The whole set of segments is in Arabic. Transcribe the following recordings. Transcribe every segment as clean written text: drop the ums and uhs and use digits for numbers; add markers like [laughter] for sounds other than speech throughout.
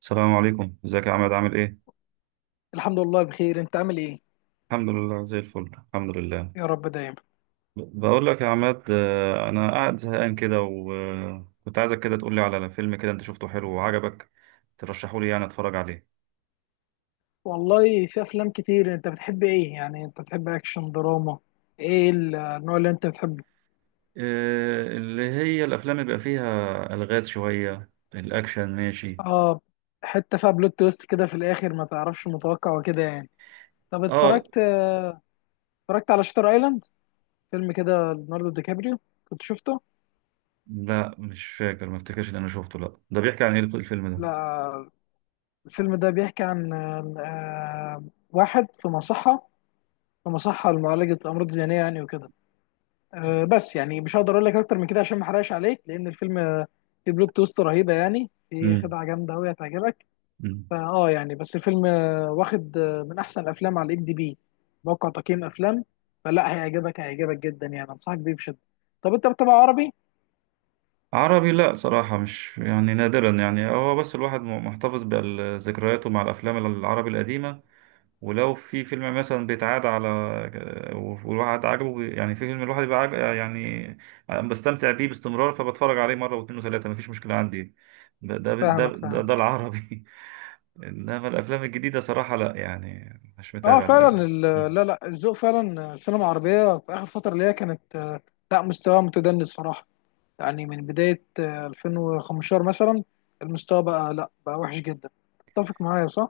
السلام عليكم، ازيك يا عماد؟ عامل ايه؟ الحمد لله بخير. انت عامل ايه؟ الحمد لله، زي الفل، الحمد لله. يا رب دايما. بقول لك يا عماد، انا قاعد زهقان كده، وكنت عايزك كده تقول لي على فيلم كده انت شفته حلو وعجبك، ترشحه لي يعني اتفرج عليه. والله في افلام كتير، انت بتحب ايه يعني؟ انت بتحب اكشن دراما؟ ايه النوع اللي انت بتحبه؟ اللي هي الافلام اللي بيبقى فيها الغاز شويه، الاكشن ماشي. اه. حتة فيها بلوت تويست كده في الاخر، ما تعرفش متوقع وكده يعني. طب اه، اتفرجت، اتفرجت على شاتر ايلاند؟ فيلم كده ليوناردو دي كابريو، كنت شفته؟ لا مش فاكر، ما افتكرش ان انا شفته. لا، ده بيحكي عن ايه الفيلم ده؟ لا، الفيلم ده بيحكي عن آه، واحد في مصحة، في مصحة لمعالجة امراض ذهنية يعني وكده. بس يعني مش هقدر اقول لك اكتر من كده عشان ما احرقش عليك، لان الفيلم فيه بلوت تويست رهيبه، يعني في خدعه جامده قوي هتعجبك. امم فاه يعني، بس الفيلم واخد من احسن الافلام على الام دي بي، موقع تقييم افلام. فلا، هيعجبك، هيعجبك جدا يعني، انصحك بيه بشده. طب انت بتتابع عربي؟ عربي؟ لا صراحة، مش يعني، نادرا يعني. هو بس الواحد محتفظ بذكرياته مع الأفلام العربي القديمة، ولو في فيلم مثلا بيتعاد على والواحد عاجبه يعني في فيلم الواحد بيبقى عاجب يعني، بستمتع بيه باستمرار، فبتفرج عليه مرة واتنين وتلاتة، مفيش مشكلة عندي. ده ده ده فاهمك ده, ده فاهمك. العربي. [laughs] إنما الأفلام الجديدة صراحة لا، يعني مش اه متابع للأسف. فعلا لا لا الذوق فعلا. السينما العربيه في اخر فتره اللي هي كانت، لا مستوى متدني الصراحه، يعني من بداية 2015 مثلا المستوى بقى، لا بقى وحش جدا. تتفق معايا صح؟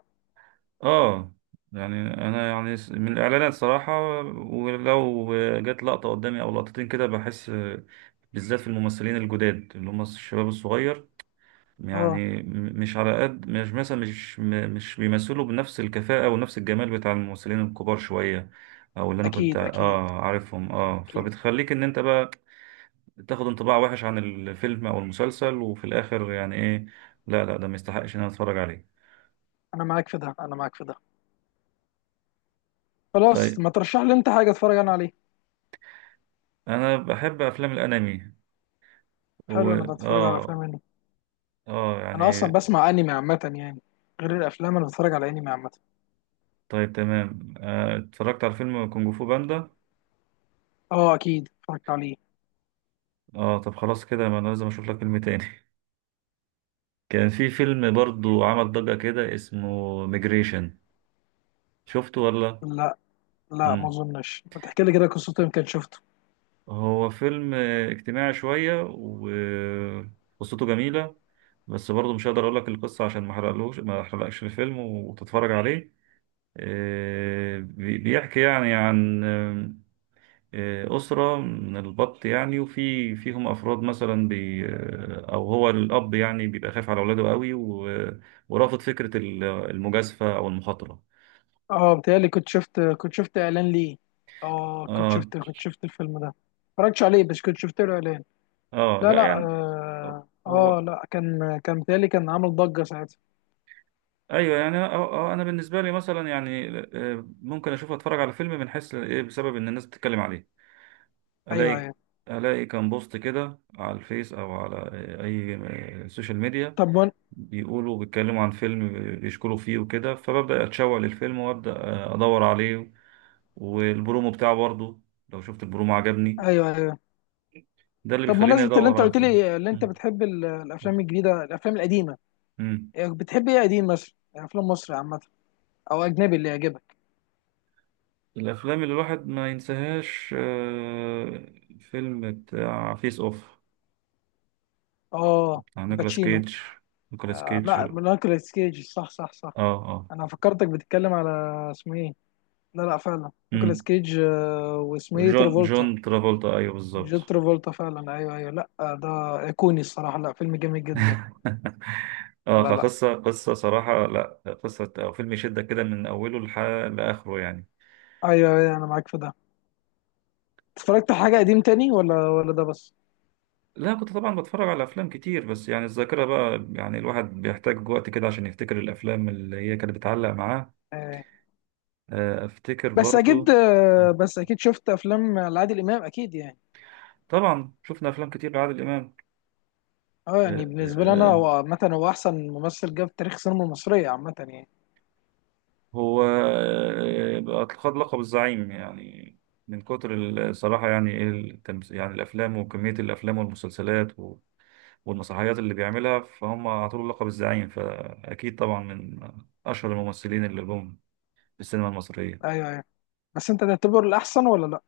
اه، يعني انا يعني من الاعلانات صراحة، ولو جت لقطة قدامي او لقطتين كده بحس، بالذات في الممثلين الجداد اللي هم الشباب الصغير، اه يعني م- مش على قد مش مثلا مش م- مش بيمثلوا بنفس الكفاءة ونفس الجمال بتاع الممثلين الكبار شوية، او اللي انا كنت اكيد اكيد اه عارفهم، اه اكيد. فبتخليك ان انت بقى تاخد انطباع وحش عن الفيلم او المسلسل، وفي الاخر يعني ايه، لا لا ده ما يستحقش ان انا اتفرج عليه. انا معاك في ده، انا معاك في ده. خلاص، طيب، ما ترشح لي انت حاجة اتفرج انا عليه. انا بحب افلام الانمي. و حلو، انا بتفرج على اه افلام انمي. اه انا يعني اصلا بسمع انمي عامة يعني، غير الافلام انا بتفرج على انمي عامة. طيب تمام. اتفرجت على فيلم كونج فو باندا. اه اكيد اتفرجت عليه. اه طب خلاص كده، ما انا لازم اشوف لك فيلم تاني. [laughs] كان في فيلم برضو عمل ضجة كده، اسمه ميجريشن. شفته ولا؟ لا لا ما مم. اظنش، ما تحكي لي كده قصته يمكن شفته. هو فيلم اجتماعي شوية، وقصته جميلة، بس برضو مش هقدر اقول لك القصة عشان ما احرقلوش، ما احرقلكش الفيلم وتتفرج عليه. بيحكي يعني عن أسرة من البط يعني، وفي فيهم أفراد مثلا بي، أو هو الأب يعني بيبقى خايف على أولاده قوي، ورافض فكرة المجازفة أو المخاطرة. اه بتهيألي كنت شفت، كنت شفت اعلان ليه. اه كنت آه شفت، كنت شفت الفيلم ده، ما اتفرجتش عليه بس كنت شفت له اعلان. آه، لا لا لا يعني اه، هو. آه لا كان، كان بيتهيألي كان عامل ضجة ساعتها. أيوه يعني، أنا بالنسبة لي مثلا يعني، ممكن أشوف أتفرج على فيلم من حيث إيه، بسبب إن الناس بتتكلم عليه، ايوه ألاقي ايوه. ألاقي كان بوست كده على الفيس، أو على أي سوشيال ميديا، طب ون... بيقولوا بيتكلموا عن فيلم، بيشكروا فيه وكده، فببدأ أتشوق للفيلم، وأبدأ أدور عليه، والبرومو بتاعه برضه، لو شفت البرومو عجبني، ايوه ايوه. ده اللي طب بيخليني مناسبة اللي أدور انت على قلت الفيلم. لي، اللي انت مم. بتحب الافلام الجديدة الافلام القديمة، مم. إيه، بتحب ايه قديم مثلا؟ يعني افلام مصر عامة او اجنبي اللي يعجبك. الأفلام اللي الواحد ما ينساهاش، فيلم بتاع فيس أوف، اه بتاع نيكولاس الباتشينو. كيج. نيكولاس آه كيج، لا اه. نيكولاس كيج، صح صح صح. اه. انا فكرتك بتتكلم على، اسمه ايه. لا لا فعلا نيكولاس مم. كيج. آه واسمه ايه، جون ترافولتا. ترافولتا، ايوه بالظبط. جون ترافولتا فعلا، ايوه ايوه. لا ده ايقوني الصراحة، لا فيلم جميل جدا. [laughs] اه، لا لا. قصة صراحة لا. قصة أو فيلم يشدك كده من أوله لآخره يعني. ايوه ايوه انا معاك في ده. اتفرجت على حاجه قديم تاني ولا ولا ده بس؟ لا كنت طبعا بتفرج على افلام كتير، بس يعني الذاكره بقى، يعني الواحد بيحتاج وقت كده عشان يفتكر الافلام اللي هي كانت بتعلق معاه. آه. افتكر بس اكيد، برضو. بس اكيد شفت افلام لعادل امام اكيد يعني. طبعا شفنا افلام كتير لعادل امام. اه آه، يعني آه، بالنسبه لي انا، آه، هو عامه هو احسن ممثل جه في تاريخ السينما المصريه عامه يعني. هو بقى خد لقب الزعيم، يعني من كتر الصراحه، يعني ايه يعني الافلام وكميه الافلام والمسلسلات والمسرحيات اللي بيعملها، فهم اعطوا له لقب الزعيم، فاكيد طبعا من اشهر الممثلين اللي جم في السينما المصريه. ايوه ايوه. بس انت تعتبره الاحسن ولا لا؟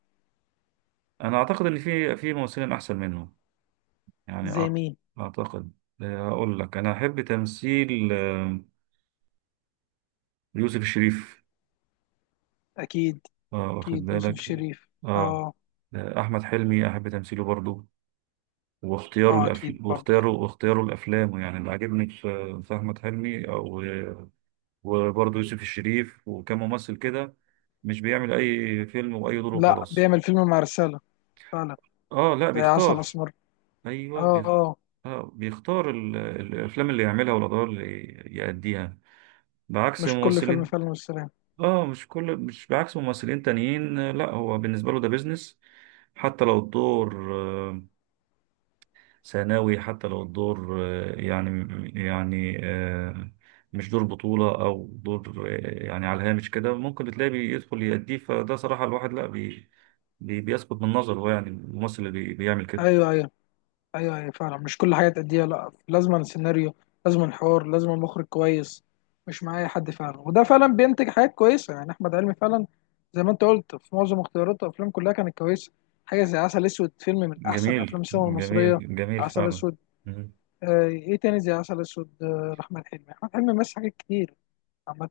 انا اعتقد ان في ممثلين احسن منهم، يعني زي مين؟ اعتقد، اقول لك انا احب تمثيل يوسف الشريف. اكيد اه واخد اكيد، يوسف بالك؟ الشريف. اه. اه احمد حلمي احب تمثيله برضو، واختياره اه. اكيد الافلام برضه. واختياره واختياره الافلام، يعني اللي عاجبني في احمد حلمي، او وبرضه يوسف الشريف. وكان ممثل كده مش بيعمل اي فيلم واي دور لا وخلاص. بيعمل فيلم مع رساله، فعلا. اه لا زي عسل بيختار. اسمر. ايوه اه اه. آه بيختار الافلام اللي يعملها والادوار اللي يأديها، بعكس مش كل فيلم ممثلين. فيلم والسلام. اه مش كل مش بعكس ممثلين تانيين، لا هو بالنسبه له ده بيزنس، حتى لو الدور ثانوي، حتى لو الدور يعني آه، مش دور بطولة أو دور يعني على الهامش كده، ممكن تلاقيه بيدخل يأديه، فده صراحة الواحد لا بيسقط من نظره، هو يعني الممثل اللي بيعمل كده. ايوه ايوه. ايوه ايوه فعلا، مش كل حاجه تأديها، لا لازم سيناريو، لازم حوار، لازم مخرج كويس، مش معايا حد فعلا. وده فعلا بينتج حاجات كويسه يعني احمد علمي فعلا، زي ما انت قلت في معظم اختياراته افلام كلها كانت كويسه. حاجه زي عسل اسود، فيلم من احسن جميل افلام السينما المصريه. جميل جميل عسل فعلا. اسود. مم. آه ايه تاني زي عسل اسود؟ آه احمد حلمي، احمد حلمي مثل حاجات كتير عامه.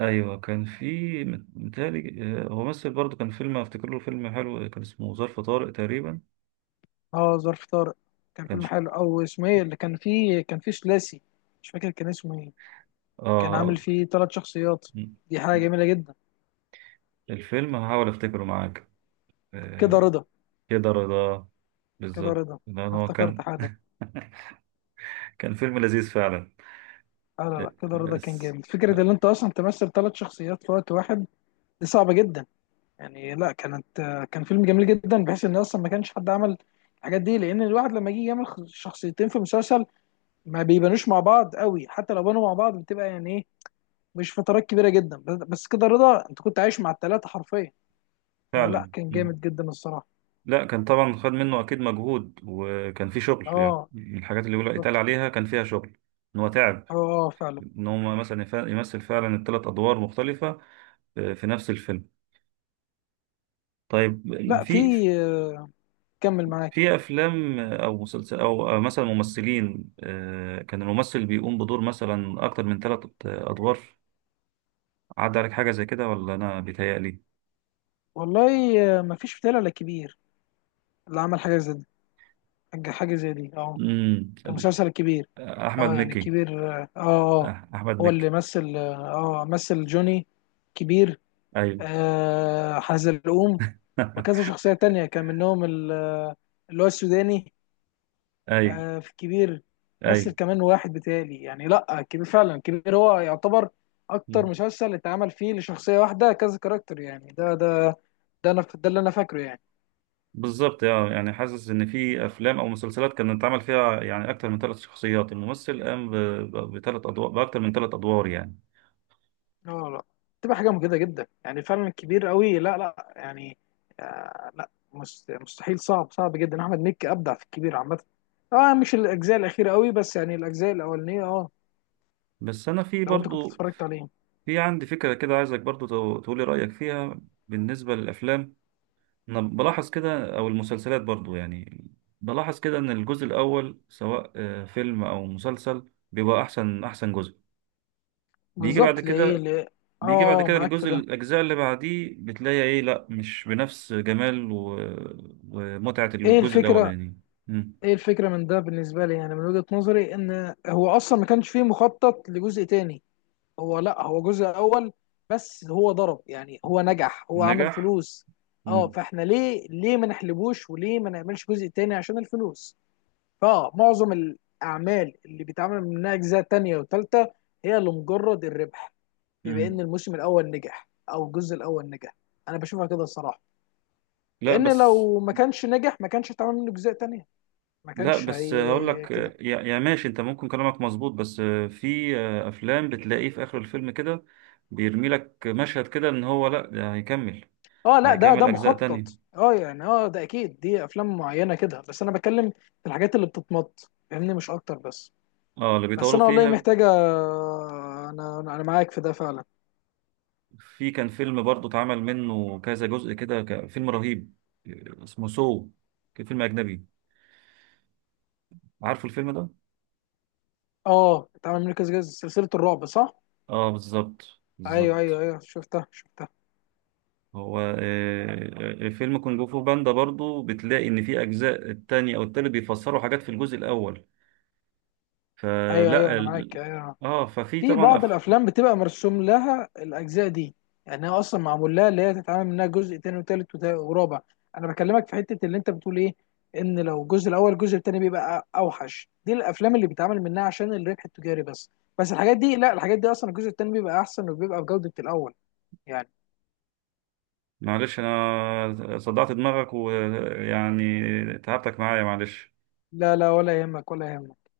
ايوه كان في، متهيألي هو مثل برضه، كان فيلم افتكر له فيلم حلو، كان اسمه ظرف طارق تقريبا. اه ظرف طارق كان كان فيلم ش- حلو. او اسمه ايه اللي كان فيه، كان فيه ثلاثي، مش فاكر كان اسمه ايه، كان عامل اه. فيه ثلاث شخصيات، مم. دي حاجه جميله جدا. الفيلم هحاول افتكره معاك. كده آه، رضا. كده رضا، كده بالظبط. رضا، لان انا هو افتكرت كان حالا. [laughs] كان فيلم لذيذ فعلا. لا لا آه، لا كده رضا كان بس جامد، فكره آه، ان انت اصلا تمثل ثلاث شخصيات في وقت واحد، دي صعبه جدا يعني. لا كانت، كان فيلم جميل جدا، بحيث ان اصلا ما كانش حد عمل الحاجات دي. لان الواحد لما يجي يعمل شخصيتين في مسلسل، ما بيبانوش مع بعض قوي، حتى لو بانوا مع بعض بتبقى يعني ايه، مش فترات كبيره جدا. بس بس كده رضا انت كنت عايش مع الثلاثه حرفيا، فلا فعلا. كان مم. جامد جدا الصراحه. لا كان طبعا خد منه اكيد مجهود، وكان في شغل، يعني اه من الحاجات اللي يقول يتقال بالظبط. عليها كان فيها شغل، ان هو تعب، اه اه فعلا. ان هو مثلا يمثل فعلا الثلاث ادوار مختلفه في نفس الفيلم. طيب، لا في، في آه، كمل معاك. في افلام او مسلسل او أو مثلا ممثلين، كان الممثل بيقوم بدور مثلا اكتر من ثلاث ادوار. عدى عليك حاجه زي كده ولا انا بيتهيألي؟ والله ما فيش فتاة ولا كبير اللي عمل حاجه زي دي، حاجه حاجة زي دي اه. امم كان مسلسل الكبير. احمد اه يعني مكي. الكبير اه اه آه. أح- احمد هو مكي. اللي مثل اه، مثل جوني، كبير، ايوه. آه حزلقوم، وكذا [laughs] شخصيه تانية كان منهم اللي هو السوداني. ايوه آه في الكبير. مثل ايوه كمان واحد بتالي يعني، لا الكبير فعلا، الكبير هو يعتبر اكتر مسلسل اتعمل فيه لشخصيه واحده كذا كاركتر يعني، ده ده ده انا، ده اللي انا فاكره يعني. بالظبط. اه، يعني حاسس ان في افلام او مسلسلات كان اتعمل فيها يعني اكتر من ثلاث شخصيات، الممثل قام بثلاث ادوار، باكتر من ثلاث ادوار يعني. لا لا تبقى حاجه مجهده جدا يعني، فعلا كبير قوي، لا لا يعني، آه لا مستحيل، صعب صعب جدا. احمد مكي ابدع في الكبير عامه، اه مش الاجزاء الاخيره قوي بس يعني الاجزاء الاولانيه اه. بس انا في لو انت كنت برضو اتفرجت عليه. في عندي فكره كده، عايزك برضو تقولي رايك فيها بالنسبه للافلام. انا بلاحظ كده، او المسلسلات برضو يعني، بلاحظ كده ان الجزء الاول، سواء فيلم او مسلسل، بيبقى احسن احسن جزء بيجي بعد بالظبط، ليه كده. ليه؟ اه معاك في الجزء، ده. الأجزاء اللي بعديه، بتلاقي إيه، لأ مش بنفس جمال و... ومتعة ايه الجزء الفكره؟ الأولاني. مم. ايه الفكره من ده بالنسبه لي يعني؟ من وجهه نظري ان هو اصلا ما كانش فيه مخطط لجزء تاني، هو لا هو جزء اول بس اللي هو ضرب يعني، هو نجح هو عمل نجح. فلوس. اه مم. فاحنا ليه، ليه ما نحلبوش وليه ما نعملش جزء تاني عشان الفلوس. فمعظم الاعمال اللي بيتعمل منها اجزاء تانية وتالتة هي لمجرد الربح، بما مم. ان الموسم الاول نجح او الجزء الاول نجح، انا بشوفها كده الصراحة. لأ لان بس، لو ما كانش نجح ما كانش هيتعمل منه اجزاء تانية، ما لأ كانش بس هي هقول لك كده. يا... يا ماشي، أنت ممكن كلامك مظبوط، بس في أفلام بتلاقيه في آخر الفيلم كده بيرمي لك مشهد كده، إن هو لأ ده هيكمل، اه لا ده ده هيكمل أجزاء مخطط تانية. اه يعني، اه ده اكيد دي افلام معينه كده، بس انا بتكلم في الحاجات اللي بتتمط فاهمني، مش اكتر بس. اه اللي بس بيطولوا انا والله فيها. محتاجه، انا انا معاك في ده فعلا. في كان فيلم برضو اتعمل منه كذا جزء كده، فيلم رهيب، اسمه سو، كان فيلم أجنبي. عارفه الفيلم ده؟ اه اتعمل منه كذا كذا، سلسله الرعب صح. اه بالظبط ايوه ايوه بالظبط. ايوه شفتها شفتها. هو فيلم كونج فو باندا برضو بتلاقي ان في اجزاء التاني او التالت بيفسروا حاجات في الجزء الاول. ايوه ايوه فلا انا معاك ايوه. اه، ففي في طبعا بعض الافلام بتبقى مرسوم لها الاجزاء دي، يعني هي اصلا معمول لها اللي هي تتعامل منها جزء تاني وتالت ورابع. انا بكلمك في حته اللي انت بتقول ايه، ان لو الجزء الاول، الجزء التاني بيبقى اوحش، دي الافلام اللي بيتعمل منها عشان الربح التجاري بس. بس الحاجات دي لا، الحاجات دي اصلا الجزء التاني بيبقى احسن وبيبقى بجوده الاول يعني. معلش انا صدعت دماغك، ويعني تعبتك معايا، معلش. لا لا ولا يهمك ولا يهمك.